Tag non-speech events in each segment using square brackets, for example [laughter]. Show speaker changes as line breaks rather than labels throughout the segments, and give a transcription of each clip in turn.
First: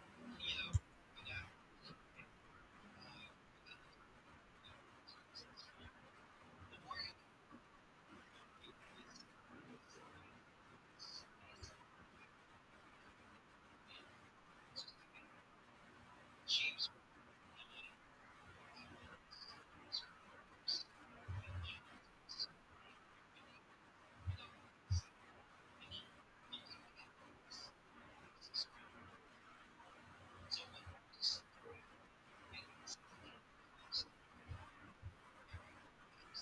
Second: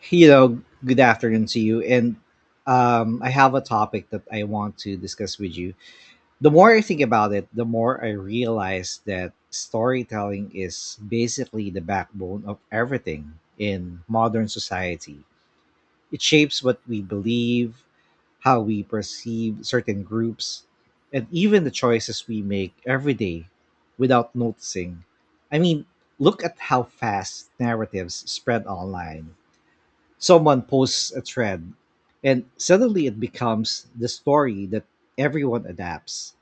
Hello, good afternoon to you. And I have a topic that I want to discuss with you. The more I think about it, the more I realize that storytelling is basically the backbone of everything in modern society. It shapes what we believe, how we perceive certain groups, and even the choices we make every day without noticing. I mean, look at how fast narratives spread online. Someone posts a trend, and suddenly it becomes the story that everyone adapts.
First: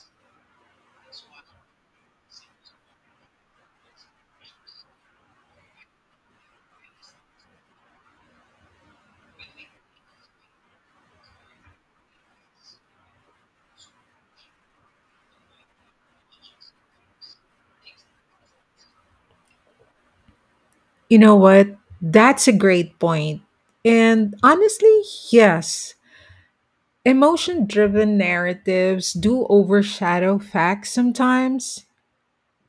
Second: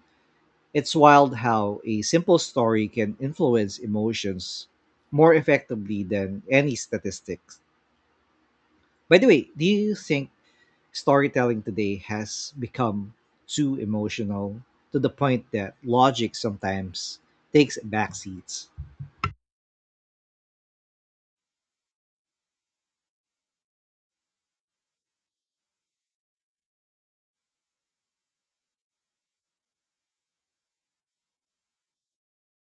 It's wild how a simple story can influence emotions more effectively than any statistics. By the way, do you think storytelling today has become too emotional to the point that logic sometimes takes backseats?
You know what? That's a great point. And honestly, yes, emotion driven narratives do overshadow facts sometimes.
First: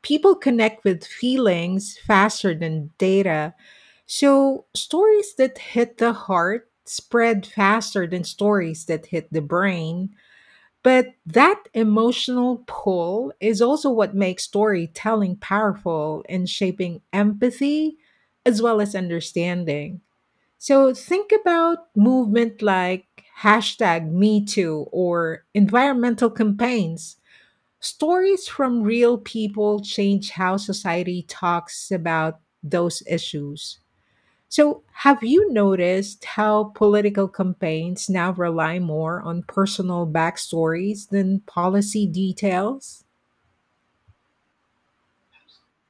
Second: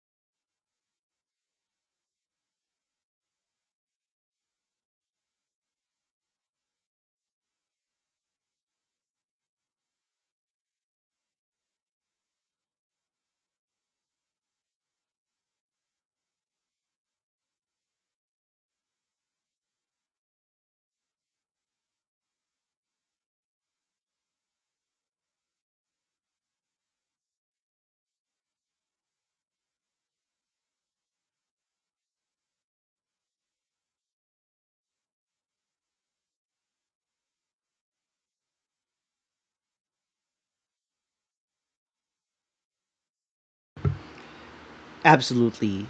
People connect with feelings faster than data. So, stories that hit the heart spread faster than stories that hit the brain. But that emotional pull is also what makes storytelling powerful in shaping empathy as well as understanding. So think about movement like hashtag me too or environmental campaigns. Stories from real people change how society talks about those issues. So have you noticed how political campaigns now rely more on personal backstories than policy details?
Absolutely.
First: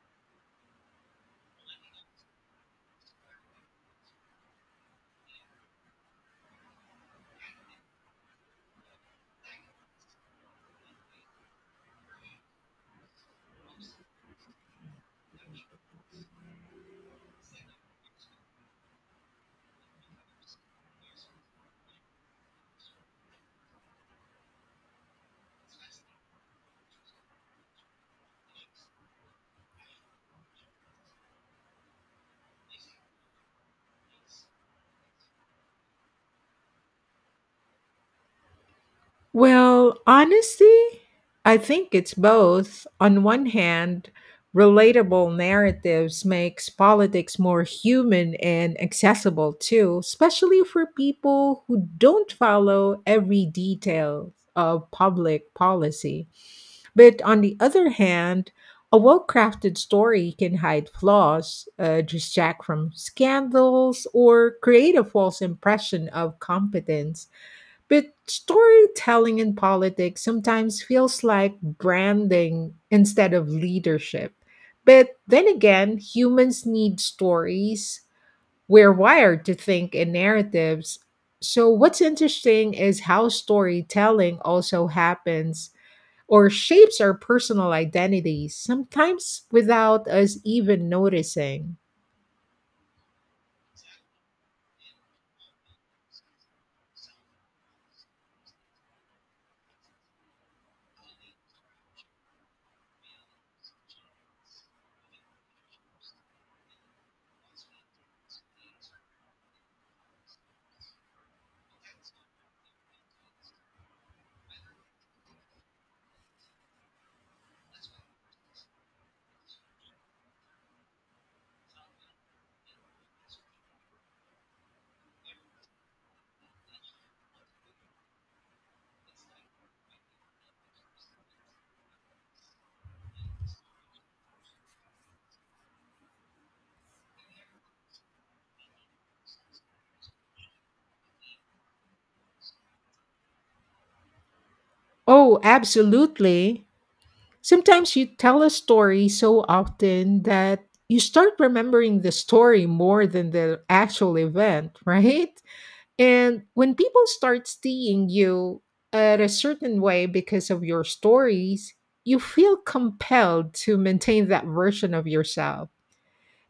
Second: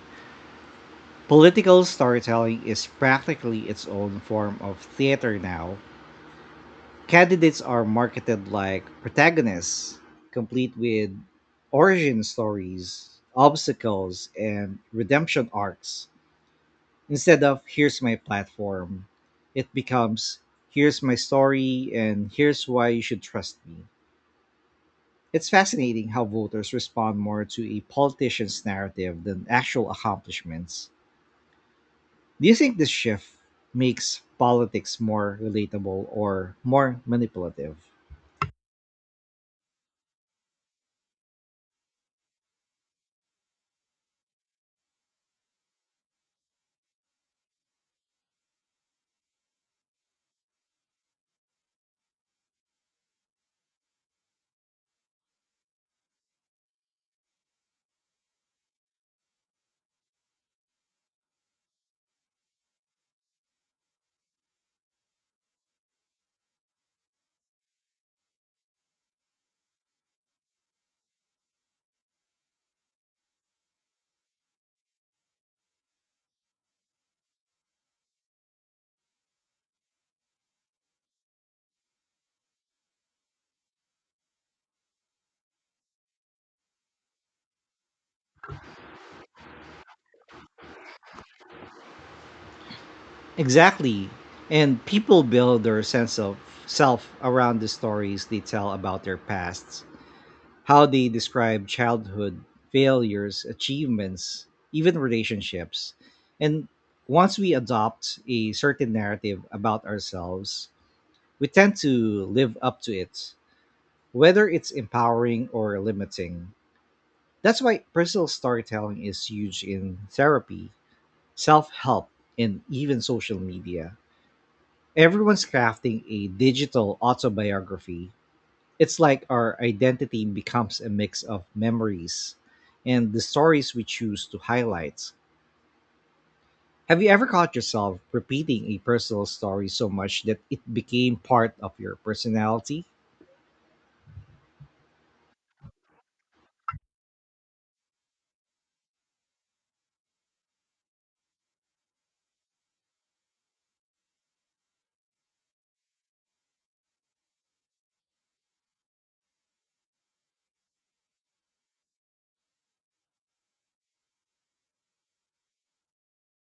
Political storytelling is practically its own form of theater now. Candidates are marketed like protagonists, complete with origin stories, obstacles, and redemption arcs. Instead of here's my platform, it becomes here's my story and here's why you should trust me. It's fascinating how voters respond more to a politician's narrative than actual accomplishments. Do you think this shift makes politics more relatable or more manipulative?
Well, honestly, I think it's both. On one hand, relatable narratives makes politics more human and accessible too, especially for people who don't follow every detail of public policy. But on the other hand, a well-crafted story can hide flaws, distract from scandals, or create a false impression of competence, but storytelling in politics sometimes feels like branding instead of leadership. But then again, humans need stories. We're wired to think in narratives. So, what's interesting is how storytelling also happens or shapes our personal identities, sometimes without us even noticing.
Exactly. And people build their sense of self around the stories they tell about their pasts, how they describe childhood, failures, achievements, even relationships. And once we adopt a certain narrative about ourselves, we tend to live up to it, whether it's empowering or limiting. That's why personal storytelling is huge in therapy, self help, and even social media. Everyone's crafting a digital autobiography. It's like our identity becomes a mix of memories and the stories we choose to highlight. Have you ever caught yourself repeating a personal story so much that it became part of your personality?
Oh, absolutely. Sometimes you tell a story so often that you start remembering the story more than the actual event, [laughs] right? And when people start seeing you at a certain way because of your stories, you feel compelled to maintain that version of yourself.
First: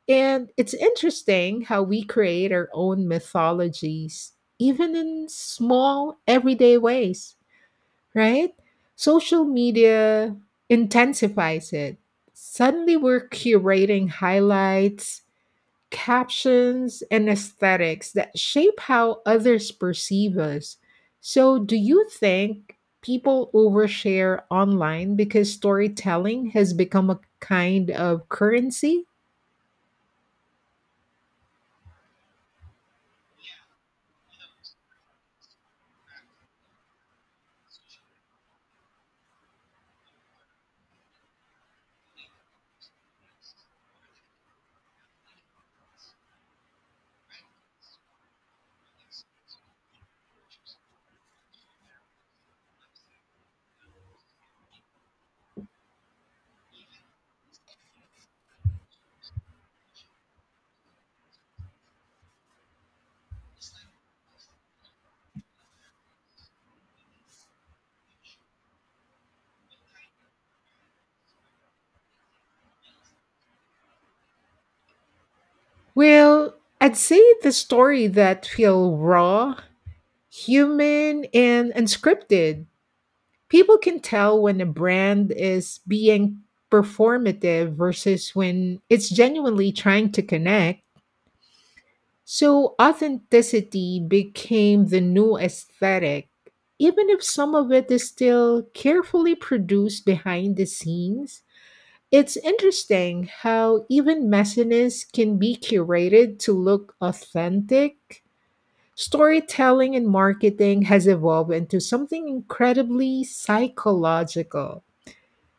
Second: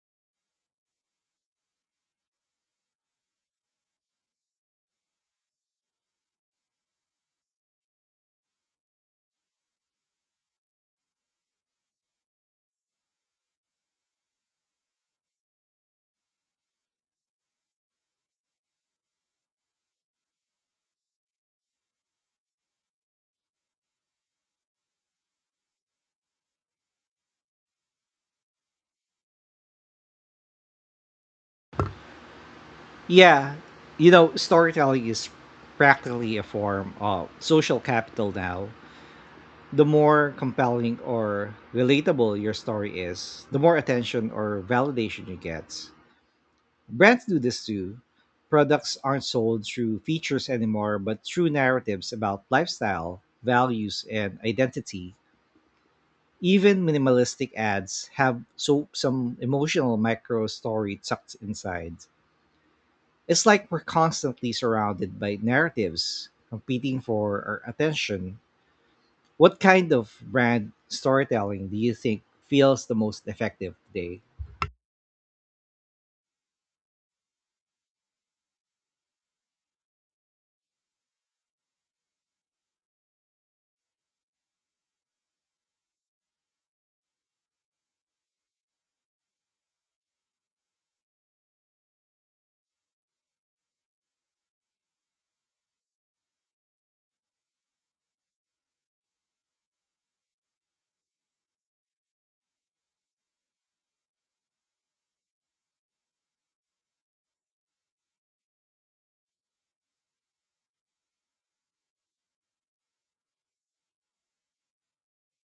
And it's interesting how we create our own mythologies, even in small, everyday ways, right? Social media intensifies it. Suddenly, we're curating highlights, captions, and aesthetics that shape how others perceive us. So, do you think people overshare online because storytelling has become a kind of currency?
Yeah, you know, storytelling is practically a form of social capital now. The more compelling or relatable your story is, the more attention or validation you get. Brands do this too. Products aren't sold through features anymore, but through narratives about lifestyle, values, and identity. Even minimalistic ads have so some emotional micro story tucked inside. It's like we're constantly surrounded by narratives competing for our attention. What kind of brand storytelling do you think feels the most effective today?
Well, I'd say the story that feel raw, human, and unscripted. People can tell when a brand is being performative versus when it's genuinely trying to connect. So authenticity became the new aesthetic, even if some of it is still carefully produced behind the scenes. It's interesting how even messiness can be curated to look authentic. Storytelling and marketing has evolved into something incredibly psychological.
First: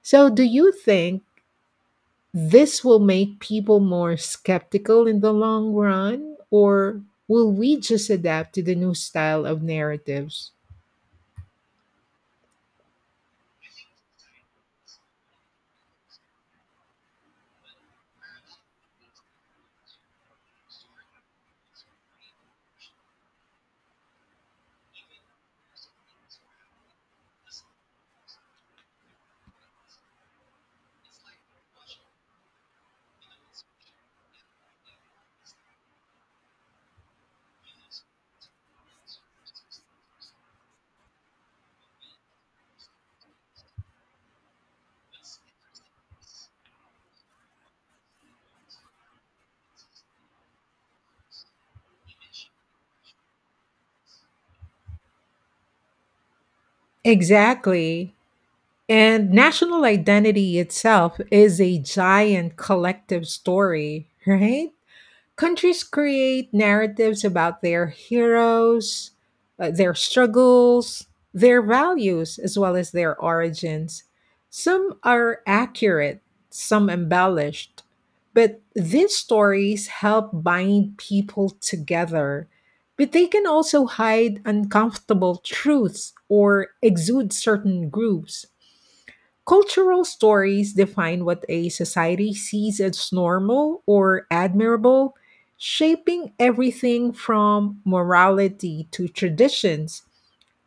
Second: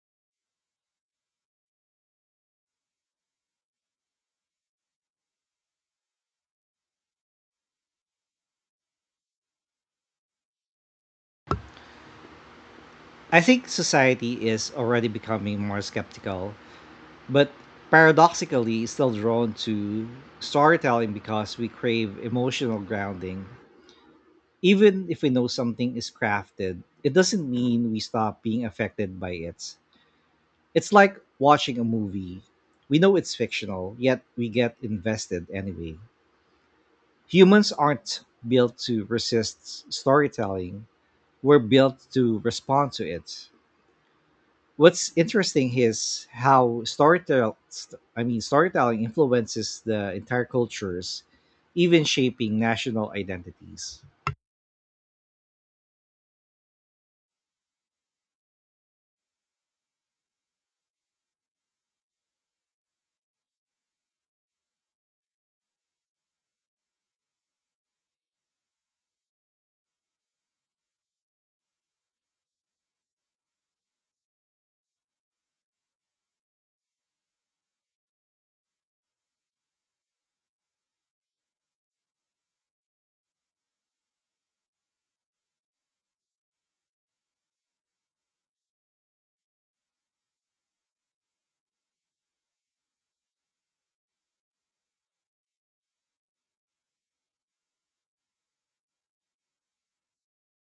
So, do you think this will make people more skeptical in the long run, or will we just adapt to the new style of narratives?
I think society is already becoming more skeptical, but paradoxically still drawn to storytelling because we crave emotional grounding. Even if we know something is crafted, it doesn't mean we stop being affected by it. It's like watching a movie. We know it's fictional, yet we get invested anyway. Humans aren't built to resist s- storytelling, we're built to respond to it. What's interesting is how storytelling I mean storytelling influences the entire cultures, even shaping national identities.
Exactly. And national identity itself is a giant collective story, right? Countries create narratives about their heroes, their struggles, their values, as well as their origins. Some are accurate, some embellished, but these stories help bind people together. But they can also hide uncomfortable truths or exude certain groups. Cultural stories define what a society sees as normal or admirable, shaping everything from morality to traditions.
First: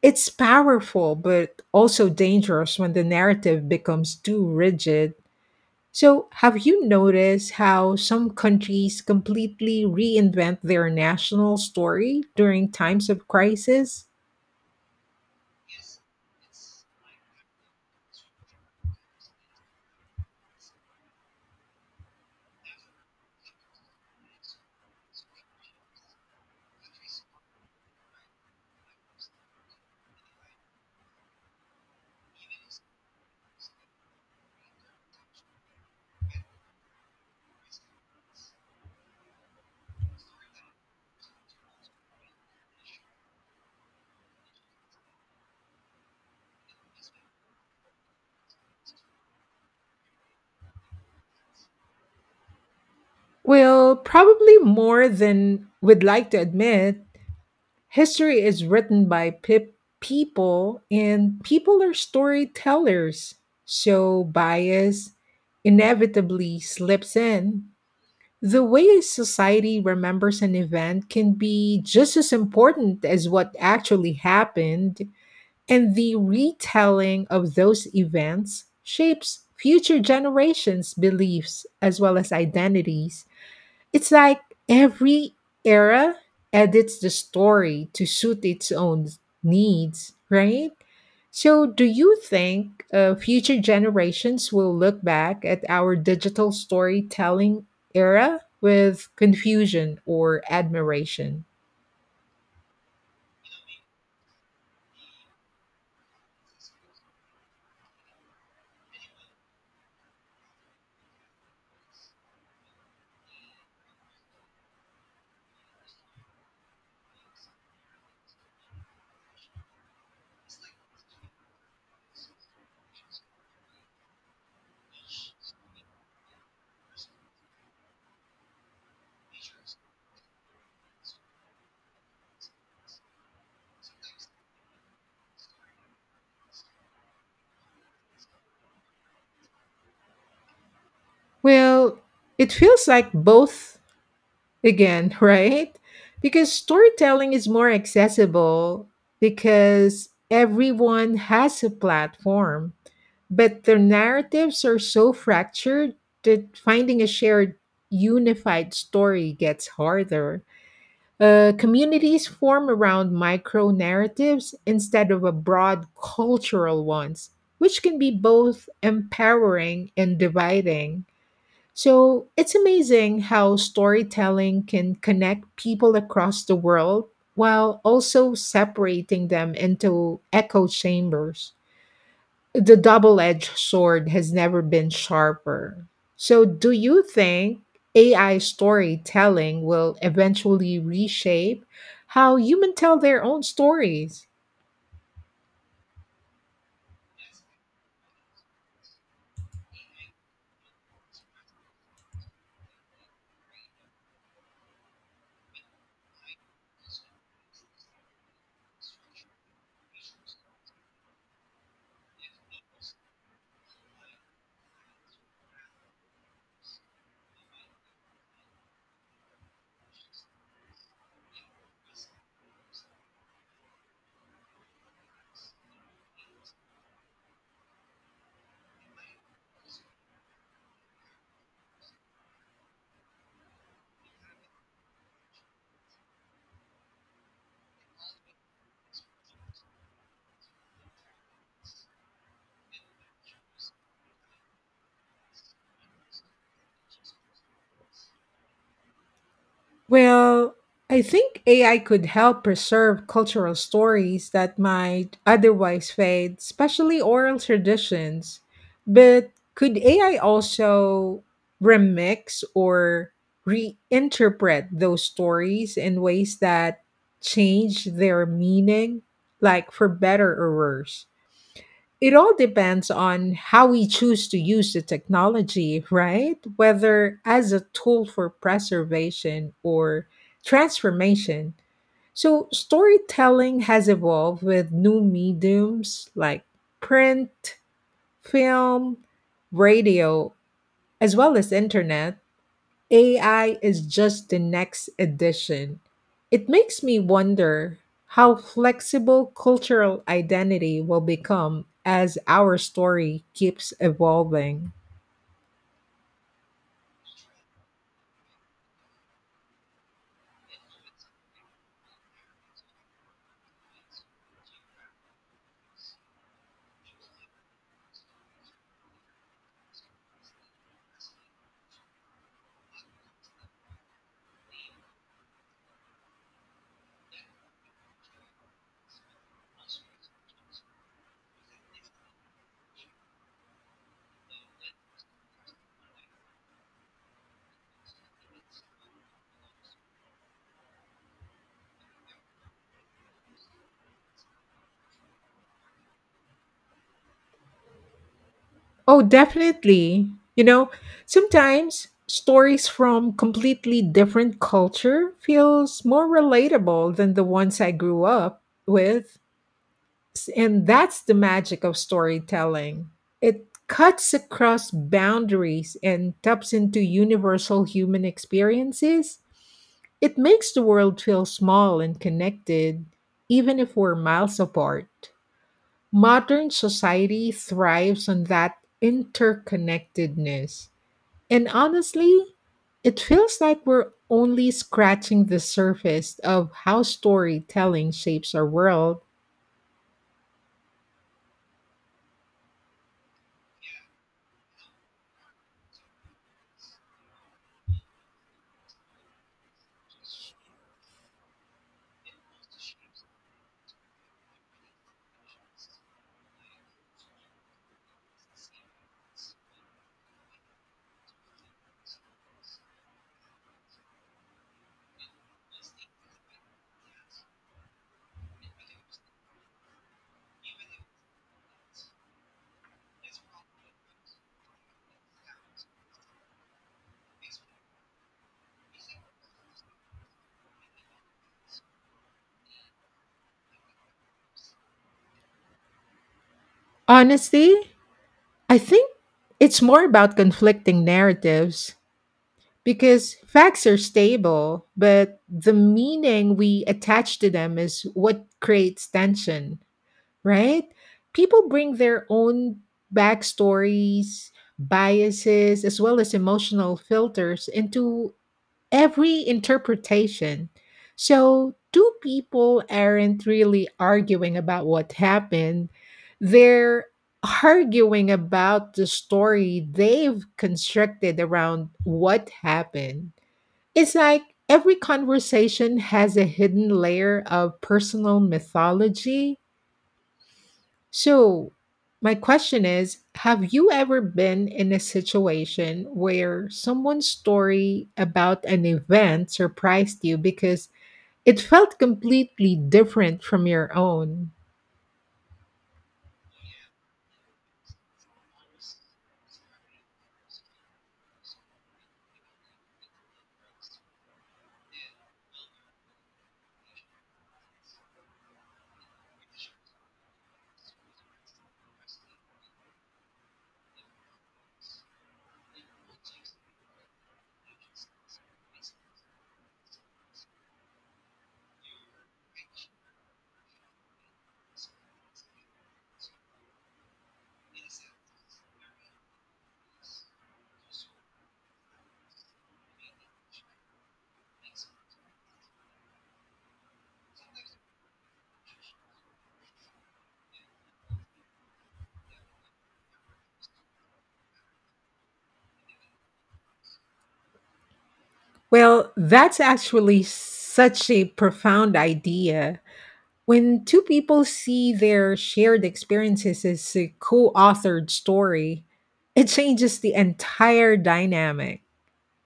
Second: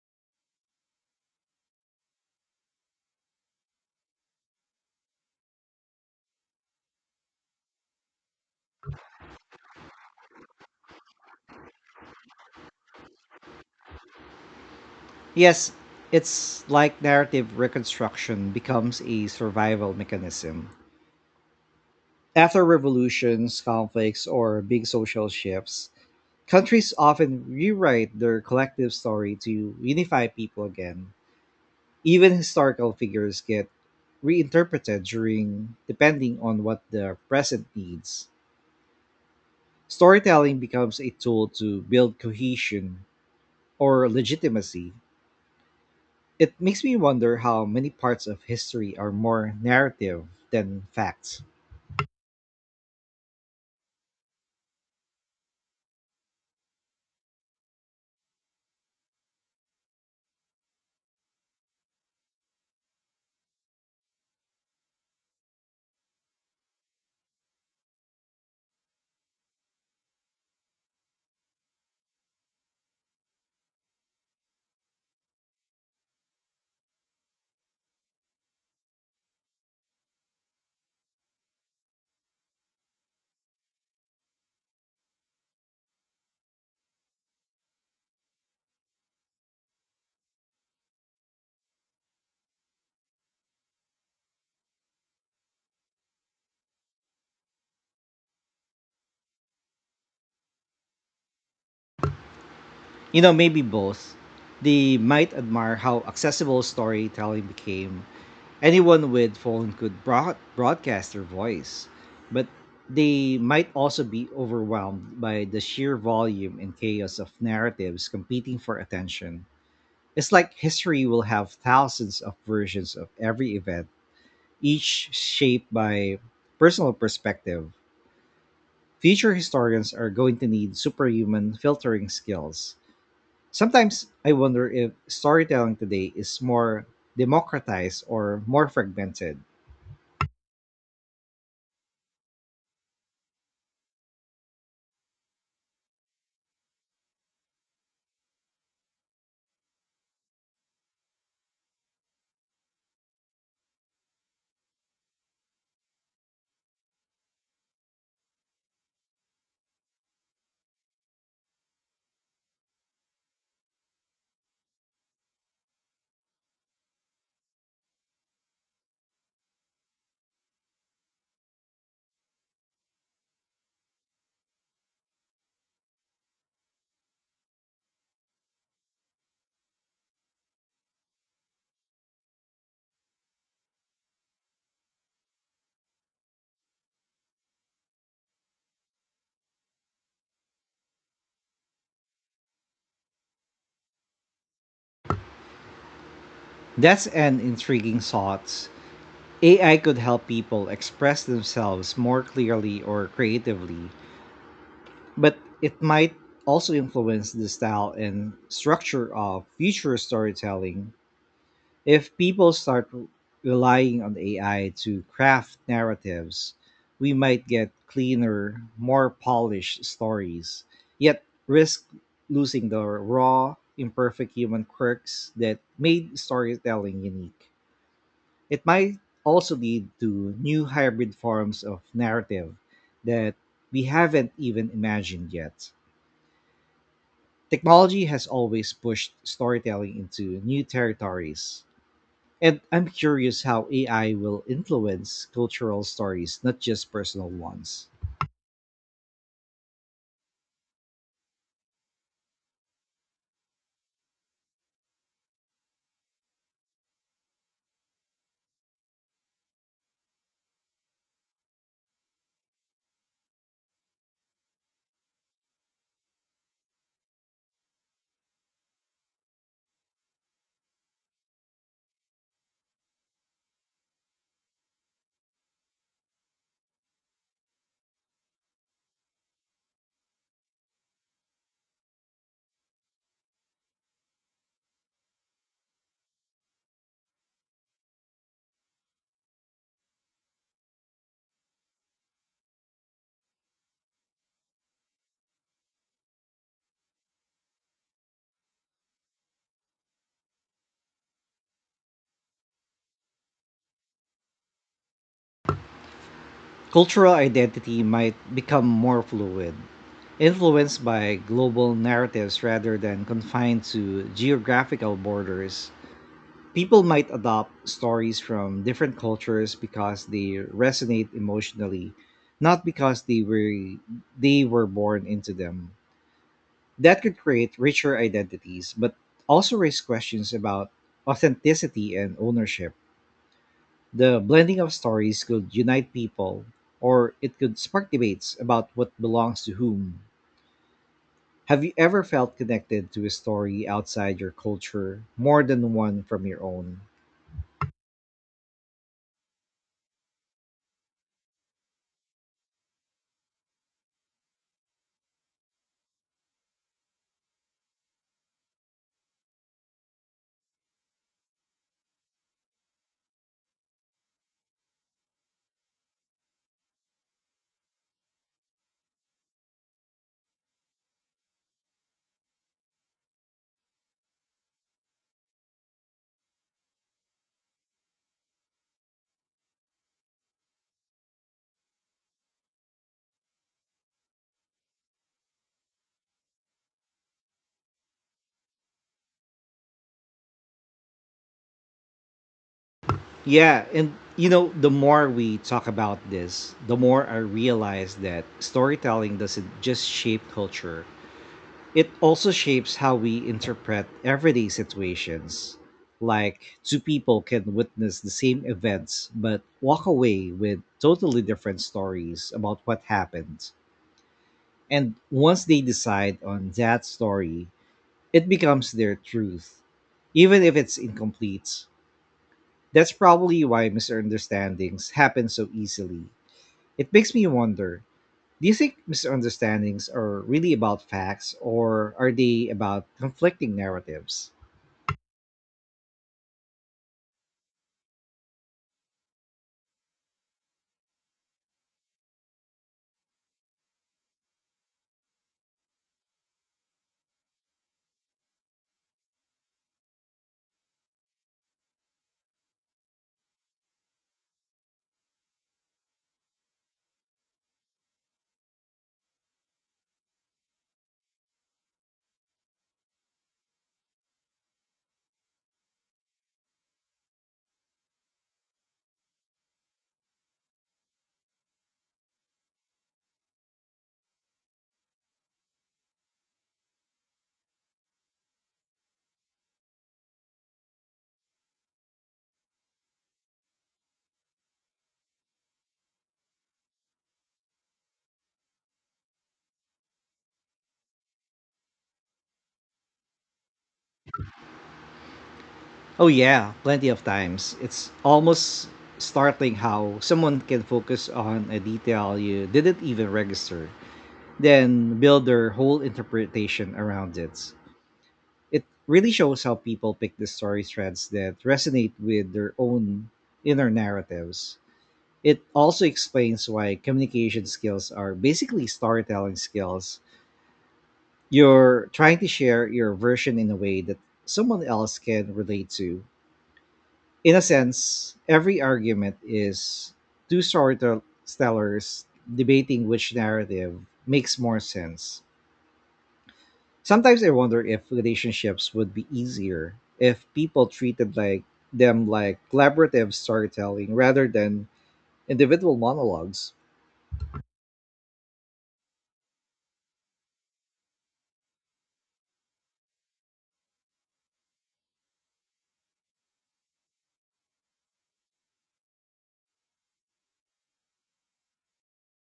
It's powerful, but also dangerous when the narrative becomes too rigid. So, have you noticed how some countries completely reinvent their national story during times of crisis?
Yes, it's like narrative reconstruction becomes a survival mechanism. After revolutions, conflicts, or big social shifts, countries often rewrite their collective story to unify people again. Even historical figures get reinterpreted during depending on what the present needs. Storytelling becomes a tool to build cohesion or legitimacy. It makes me wonder how many parts of history are more narrative than facts.
Well, probably more than we'd like to admit. History is written by people, and people are storytellers. So bias inevitably slips in. The way a society remembers an event can be just as important as what actually happened, and the retelling of those events shapes future generations' beliefs as well as identities. It's like every era edits the story to suit its own needs, right? So, do you think future generations will look back at our digital storytelling era with confusion or admiration?
You know, maybe both. They might admire how accessible storytelling became. Anyone with phone could broad- broadcast their voice, but they might also be overwhelmed by the sheer volume and chaos of narratives competing for attention. It's like history will have thousands of versions of every event, each shaped by personal perspective. Future historians are going to need superhuman filtering skills. Sometimes I wonder if storytelling today is more democratized or more fragmented.
Well, it feels like both again, [laughs] right? Because storytelling is more accessible because everyone has a platform. But their narratives are so fractured that finding a shared, unified story gets harder. Communities form around micro narratives instead of a broad cultural ones, which can be both empowering and dividing. So it's amazing how storytelling can connect people across the world while also separating them into echo chambers. The double edged sword has never been sharper. So, do you think AI storytelling will eventually reshape how humans tell their own stories?
That's an intriguing thought. AI could help people express themselves more clearly or creatively, but it might also influence the style and structure of future storytelling. If people start r- relying on AI to craft narratives, we might get cleaner, more polished stories, yet risk losing the raw, imperfect human quirks that made storytelling unique. It might also lead to new hybrid forms of narrative that we haven't even imagined yet. Technology has always pushed storytelling into new territories, and I'm curious how AI will influence cultural stories, not just personal ones.
Well, I think AI could help preserve cultural stories that might otherwise fade, especially oral traditions. But could AI also remix or reinterpret those stories in ways that change their meaning, like for better or worse? It all depends on how we choose to use the technology, right? Whether as a tool for preservation or transformation. So, storytelling has evolved with new mediums like print, film, radio, as well as internet. AI is just the next addition. It makes me wonder how flexible cultural identity will become as our story keeps evolving.
Cultural identity might become more fluid, influenced by global narratives rather than confined to geographical borders. People might adopt stories from different cultures because they resonate emotionally, not because they were born into them. That could create richer identities, but also raise questions about authenticity and ownership. The blending of stories could unite people, or it could spark debates about what belongs to whom. Have you ever felt connected to a story outside your culture more than one from your own?
Oh, definitely. You know, sometimes stories from completely different culture feels more relatable than the ones I grew up with. And that's the magic of storytelling. It cuts across boundaries and taps into universal human experiences. It makes the world feel small and connected, even if we're miles apart. Modern society thrives on that interconnectedness. And honestly, it feels like we're only scratching the surface of how storytelling shapes our world.
Yeah, and you know, the more we talk about this, the more I realize that storytelling doesn't just shape culture, it also shapes how we interpret everyday situations. Like, two people can witness the same events but walk away with totally different stories about what happened. And once they decide on that story, it becomes their truth, even if it's incomplete. That's probably why misunderstandings happen so easily. It makes me wonder, do you think misunderstandings are really about facts or are they about conflicting narratives?
Honestly, I think it's more about conflicting narratives because facts are stable, but the meaning we attach to them is what creates tension, right? People bring their own backstories, biases, as well as emotional filters into every interpretation. So, two people aren't really arguing about what happened, they're arguing about the story they've constructed around what happened. It's like every conversation has a hidden layer of personal mythology, so, my question is, have you ever been in a situation where someone's story about an event surprised you because it felt completely different from your own?
Oh, yeah, plenty of times. It's almost startling how someone can focus on a detail you didn't even register, then build their whole interpretation around it. It really shows how people pick the story threads that resonate with their own inner narratives. It also explains why communication skills are basically storytelling skills. You're trying to share your version in a way that someone else can relate to. In a sense, every argument is two storytellers debating which narrative makes more sense. Sometimes I wonder if relationships would be easier if people treated like them like collaborative storytelling rather than individual monologues.
Well, that's actually such a profound idea. When two people see their shared experiences as a co authored story, it changes the entire dynamic.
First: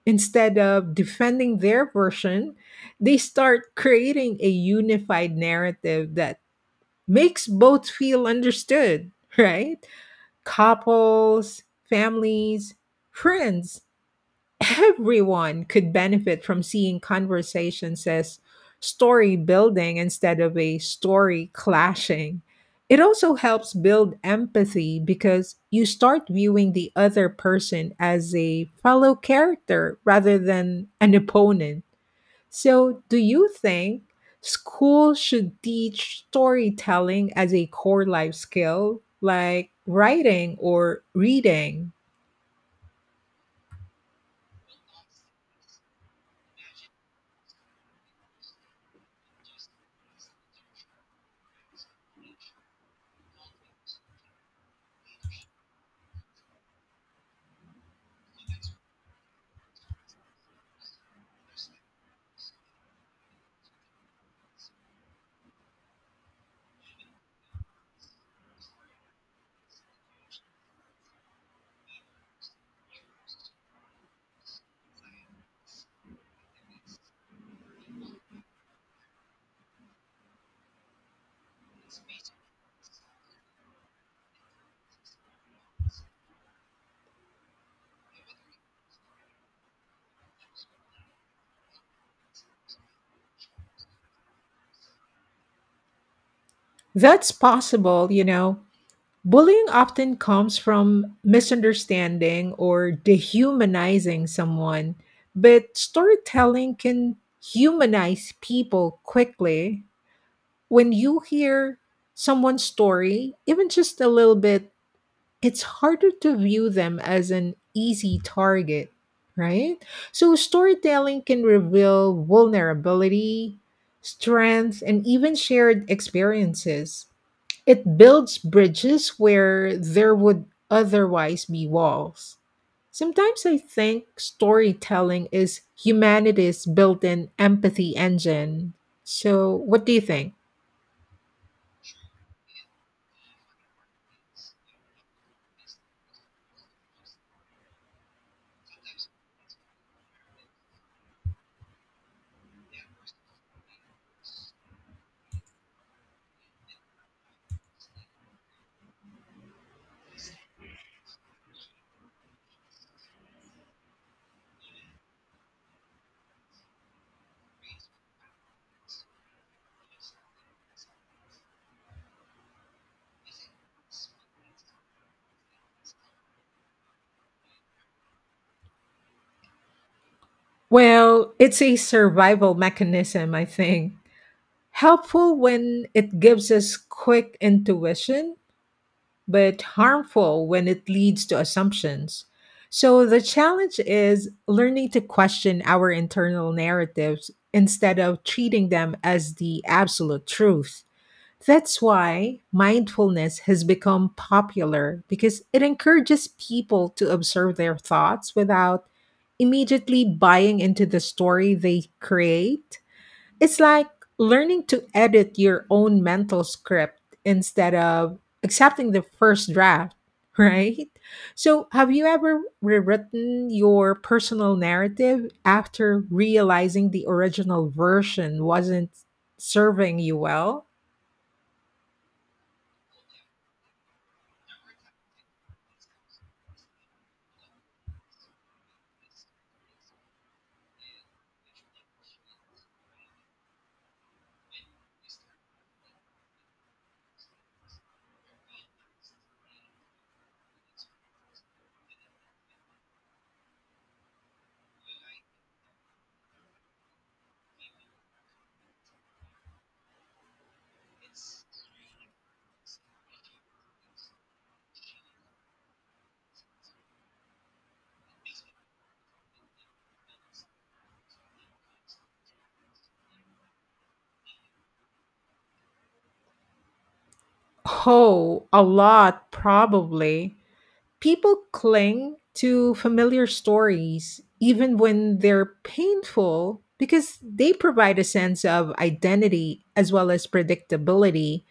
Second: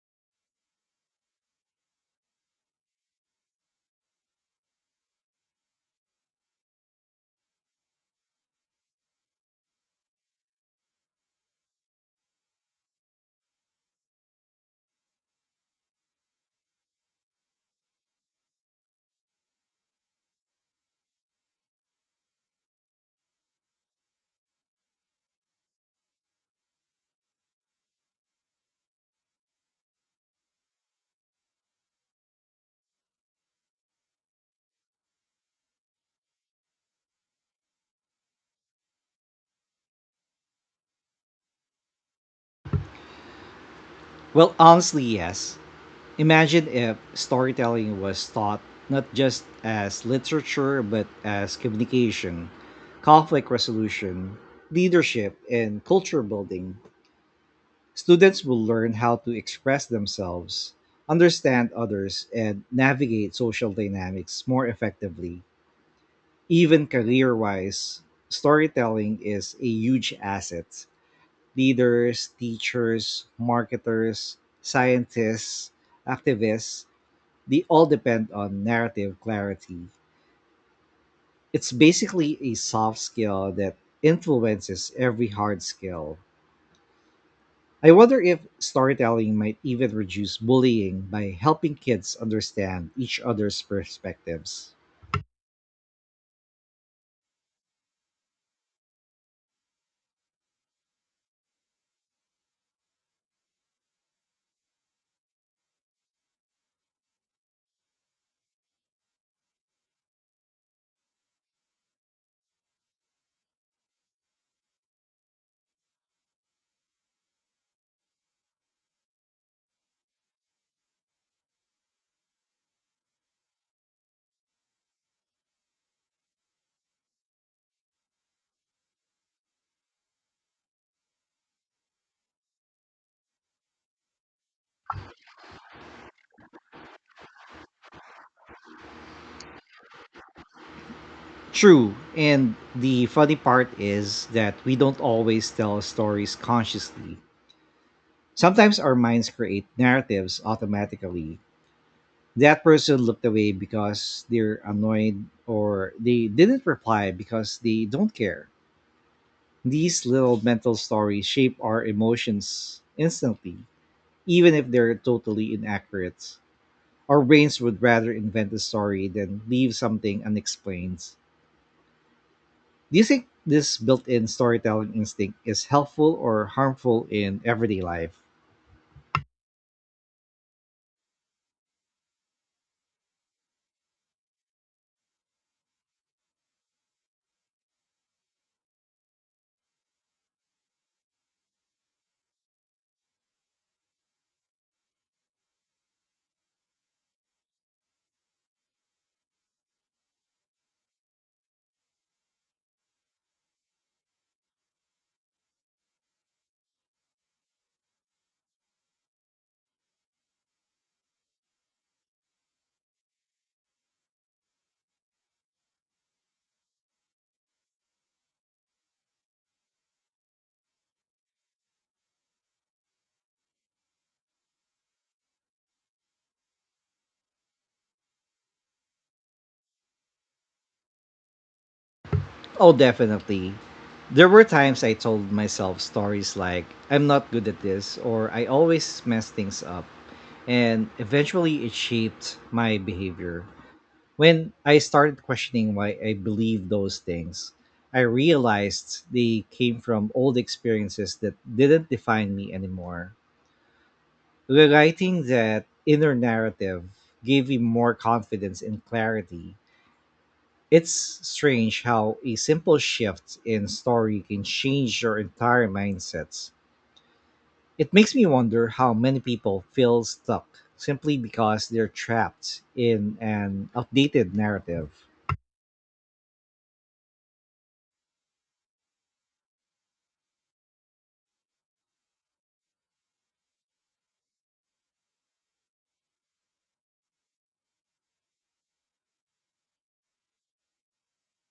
Instead of defending their version, they start creating a unified narrative that makes both feel understood, right? Couples, families, friends, everyone could benefit from seeing conversations as story building instead of a story clashing. It also helps build empathy because you start viewing the other person as a fellow character rather than an opponent. So, do you think school should teach storytelling as a core life skill like writing or reading?
Well, honestly, yes. Imagine if storytelling was taught not just as literature but as communication, conflict resolution, leadership, and culture building. Students will learn how to express themselves, understand others, and navigate social dynamics more effectively. Even career wise, storytelling is a huge asset. Leaders, teachers, marketers, scientists, activists, they all depend on narrative clarity. It's basically a soft skill that influences every hard skill. I wonder if storytelling might even reduce bullying by helping kids understand each other's perspectives.
That's possible, you know. Bullying often comes from misunderstanding or dehumanizing someone, but storytelling can humanize people quickly. When you hear someone's story, even just a little bit, it's harder to view them as an easy target, right? So, storytelling can reveal vulnerability, strength, and even shared experiences. It builds bridges where there would otherwise be walls. Sometimes I think storytelling is humanity's built in empathy engine. So, what do you think?
True, and the funny part is that we don't always tell stories consciously. Sometimes our minds create narratives automatically. That person looked away because they're annoyed or they didn't reply because they don't care. These little mental stories shape our emotions instantly, even if they're totally inaccurate. Our brains would rather invent a story than leave something unexplained. Do you think this built in storytelling instinct is helpful or harmful in everyday life?
Well, it's a survival mechanism, I think. Helpful when it gives us quick intuition but harmful when it leads to assumptions. So the challenge is learning to question our internal narratives instead of treating them as the absolute truth. That's why mindfulness has become popular because it encourages people to observe their thoughts without immediately buying into the story they create. It's like learning to edit your own mental script instead of accepting the first draft, [laughs] right? So, have you ever rewritten your personal narrative after realizing the original version wasn't serving you well?
Oh, definitely. There were times I told myself stories like, I'm not good at this, or I always mess things up. And eventually it shaped my behavior. When I started questioning why I believed those things, I realized they came from old experiences that didn't define me anymore. Rewriting that inner narrative gave me more confidence and clarity. It's strange how a simple shift in story can change your entire mindsets. It makes me wonder how many people feel stuck simply because they're trapped in an outdated narrative.
Oh, a lot, probably. People cling to familiar stories, even when they're painful, because they provide a sense of identity as well as predictability.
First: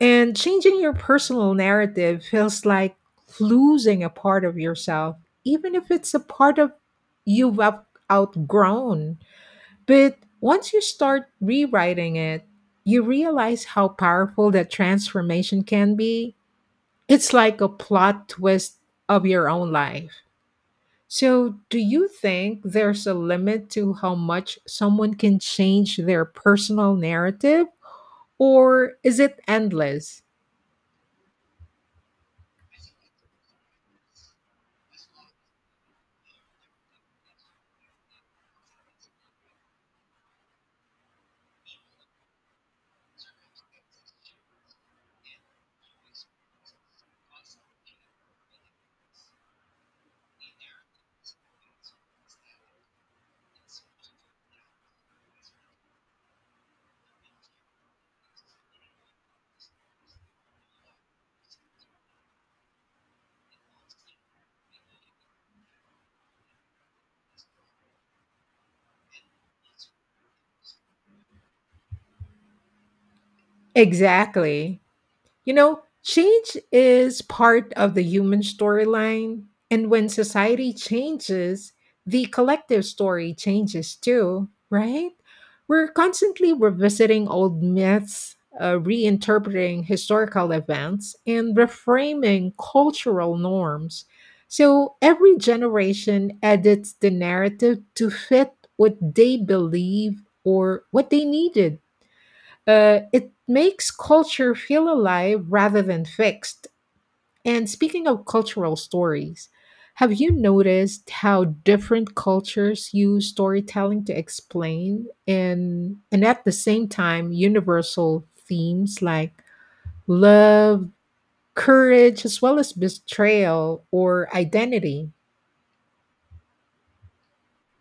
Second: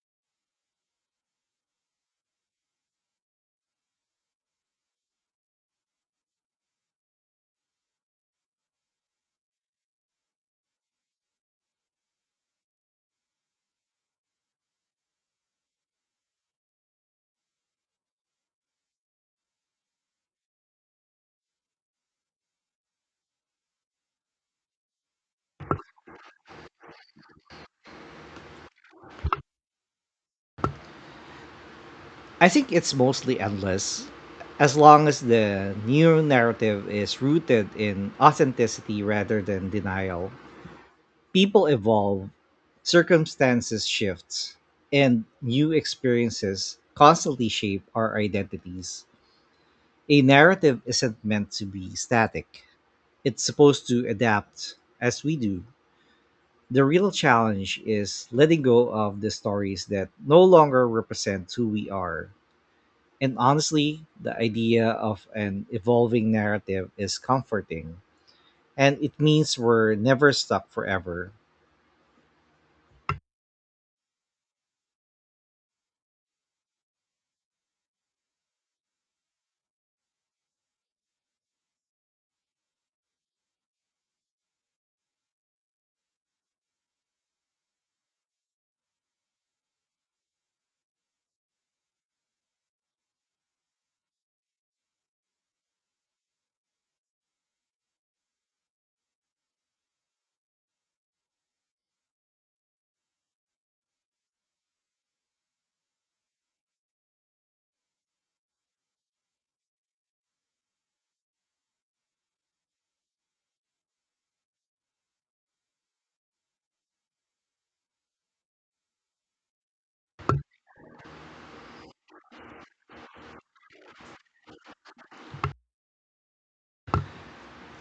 And changing your personal narrative feels like losing a part of yourself, even if it's a part of you've out- outgrown. But once you start rewriting it, you realize how powerful that transformation can be. It's like a plot twist of your own life. So, do you think there's a limit to how much someone can change their personal narrative, or is it endless?
I think it's mostly endless as long as the new narrative is rooted in authenticity rather than denial. People evolve, circumstances shift, and new experiences constantly shape our identities. A narrative isn't meant to be static. It's supposed to adapt as we do. The real challenge is letting go of the stories that no longer represent who we are. And honestly, the idea of an evolving narrative is comforting. And it means we're never stuck forever.
Exactly. You know, change is part of the human storyline. And when society changes, the collective story changes too, right? We're constantly revisiting old myths, reinterpreting historical events, and reframing cultural norms. So every generation edits the narrative to fit what they believe or what they needed. It makes culture feel alive rather than fixed. And speaking of cultural stories, have you noticed how different cultures use storytelling to explain and at the same time universal themes like love, courage, as well as betrayal or identity?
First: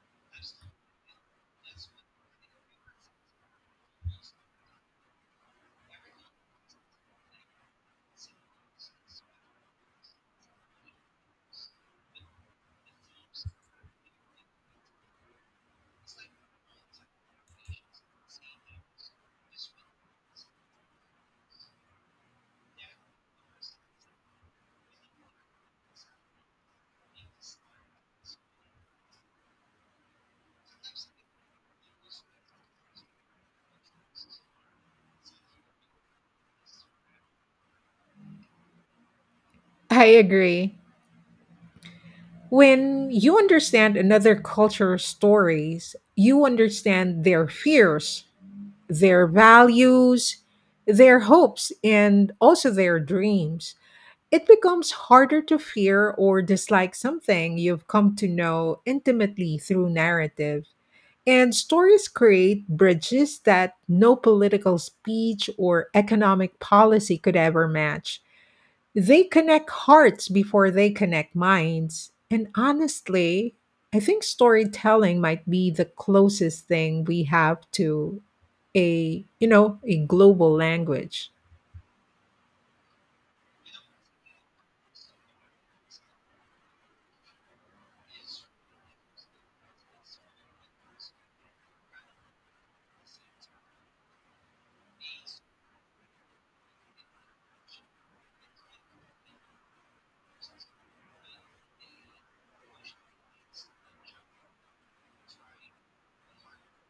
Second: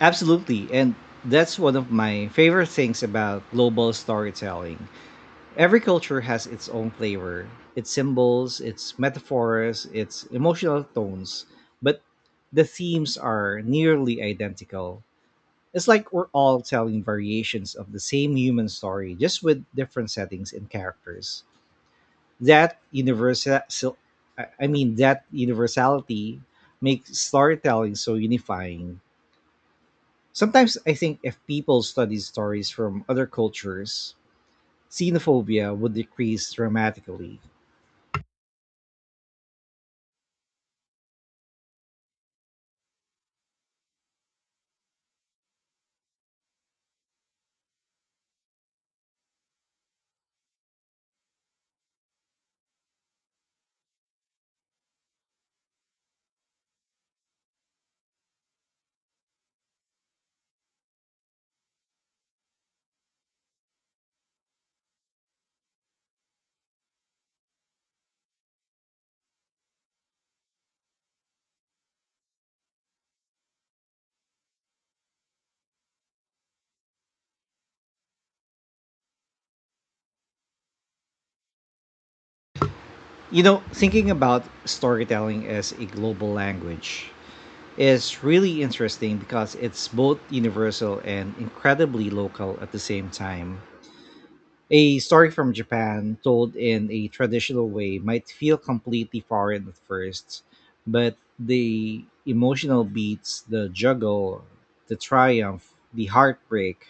Absolutely. And that's one of my favorite things about global storytelling. Every culture has its own flavor, its symbols, its metaphors, its emotional tones, but the themes are nearly identical. It's like we're all telling variations of the same human story, just with different settings and characters. That universal, so, that universality makes storytelling so unifying. Sometimes I think if people studied stories from other cultures, xenophobia would decrease dramatically.
I agree. When you understand another culture's stories, you understand their fears, their values, their hopes, and also their dreams. It becomes harder to fear or dislike something you've come to know intimately through narrative. And stories create bridges that no political speech or economic policy could ever match. They connect hearts before they connect minds. And honestly, I think storytelling might be the closest thing we have to a, you know, a global language.
You know, thinking about storytelling as a global language is really interesting because it's both universal and incredibly local at the same time. A story from Japan told in a traditional way might feel completely foreign at first, but the emotional beats, the juggle, the triumph, the heartbreak,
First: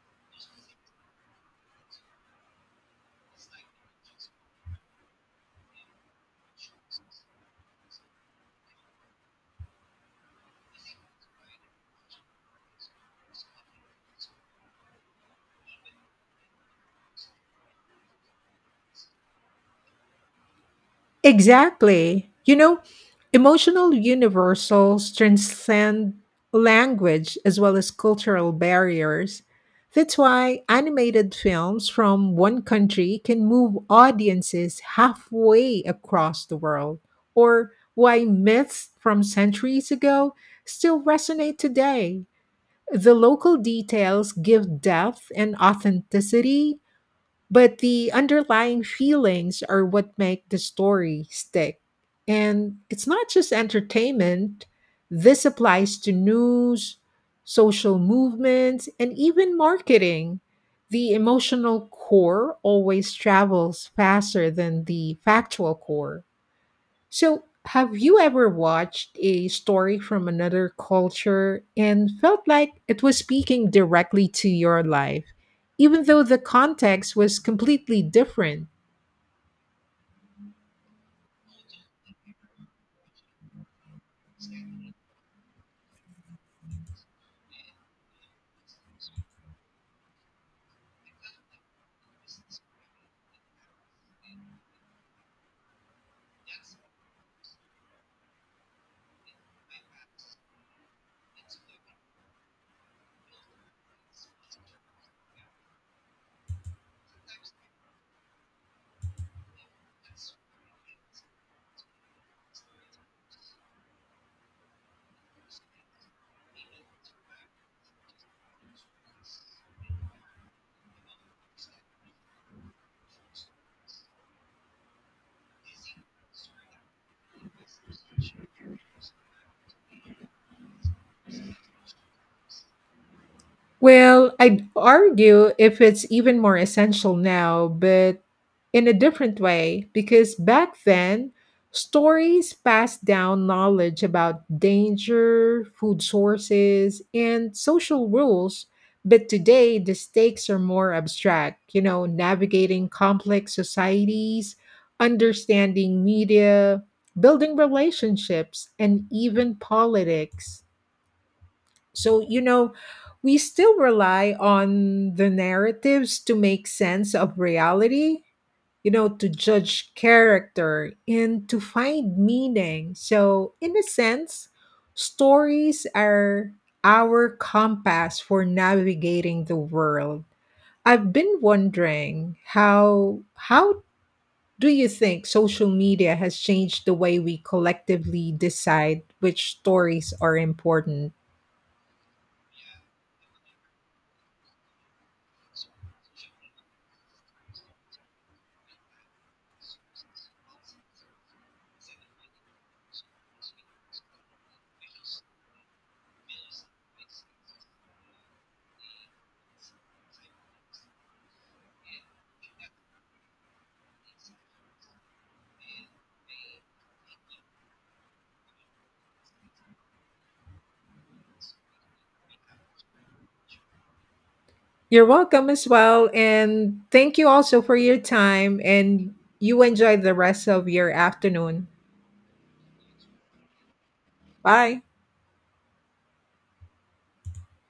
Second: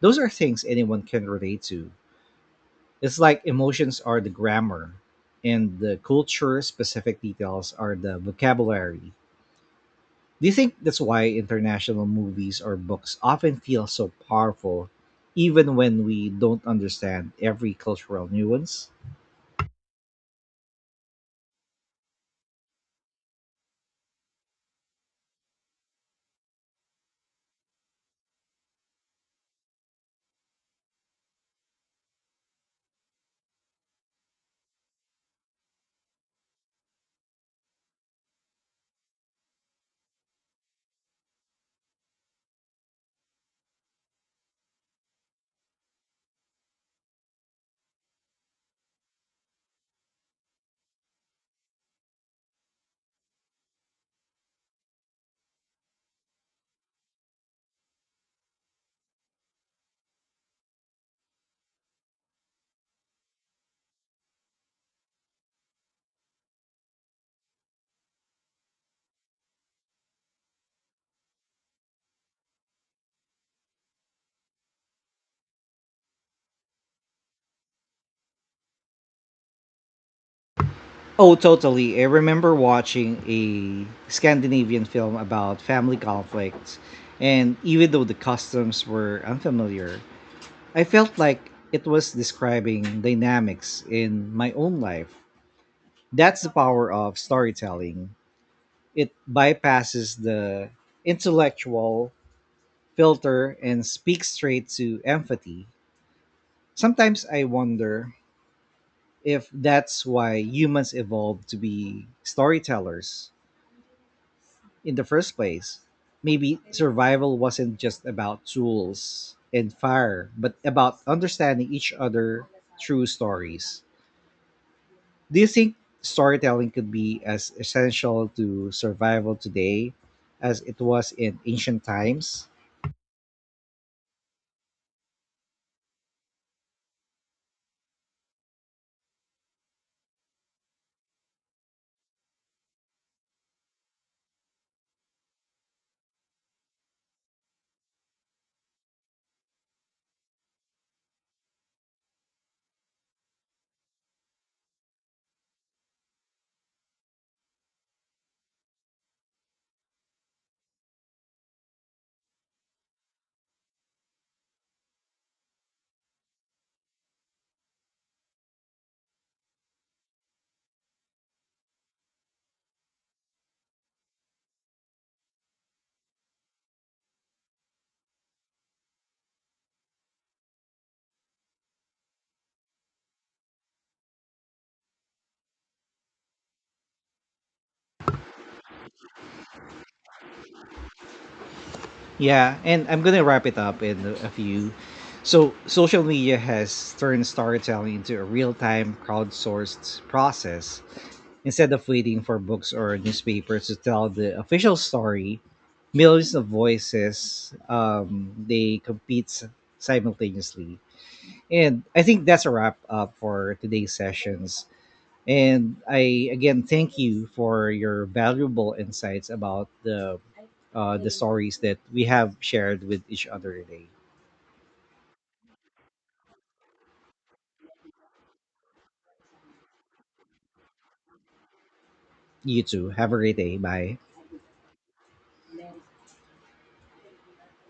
those are things anyone can relate to. It's like emotions are the grammar and the culture specific details are the vocabulary. Do you think that's why international movies or books often feel so powerful even when we don't understand every cultural nuance?
Exactly. You know, emotional universals transcend language as well as cultural barriers. That's why animated films from one country can move audiences halfway across the world, or why myths from centuries ago still resonate today. The local details give depth and authenticity but the underlying feelings are what make the story stick. And it's not just entertainment, this applies to news, social movements, and even marketing. The emotional core always travels faster than the factual core. So, have you ever watched a story from another culture and felt like it was speaking directly to your life, even though the context was completely different?
Oh, totally. I remember watching a Scandinavian film about family conflicts, and even though the customs were unfamiliar, I felt like it was describing dynamics in my own life. That's the power of storytelling. It bypasses the intellectual filter and speaks straight to empathy. Sometimes I wonder if that's why humans evolved to be storytellers in the first place. Maybe survival wasn't just about tools and fire, but about understanding each other through stories. Do you think storytelling could be as essential to survival today as it was in ancient times?
Well, I'd argue if it's even more essential now, but in a different way, because back then, stories passed down knowledge about danger, food sources, and social rules. But today, the stakes are more abstract, you know, navigating complex societies, understanding media, building relationships, and even politics. So, you know, we still rely on the narratives to make sense of reality, you know, to judge character and to find meaning. So, in a sense, stories are our compass for navigating the world. I've been wondering, how do you think social media has changed the way we collectively decide which stories are important?
Yeah, and I'm gonna wrap it up in a few. So, social media has turned storytelling into a real time crowdsourced process. Instead of waiting for books or newspapers to tell the official story, millions of voices they compete simultaneously. And I think that's a wrap up for today's sessions. And I again thank you for your valuable insights about the stories that we have shared with each other today.
You're welcome as well. And thank you also for your time. And you enjoy the rest of your afternoon.
You too. Have a great day. Bye.
Bye.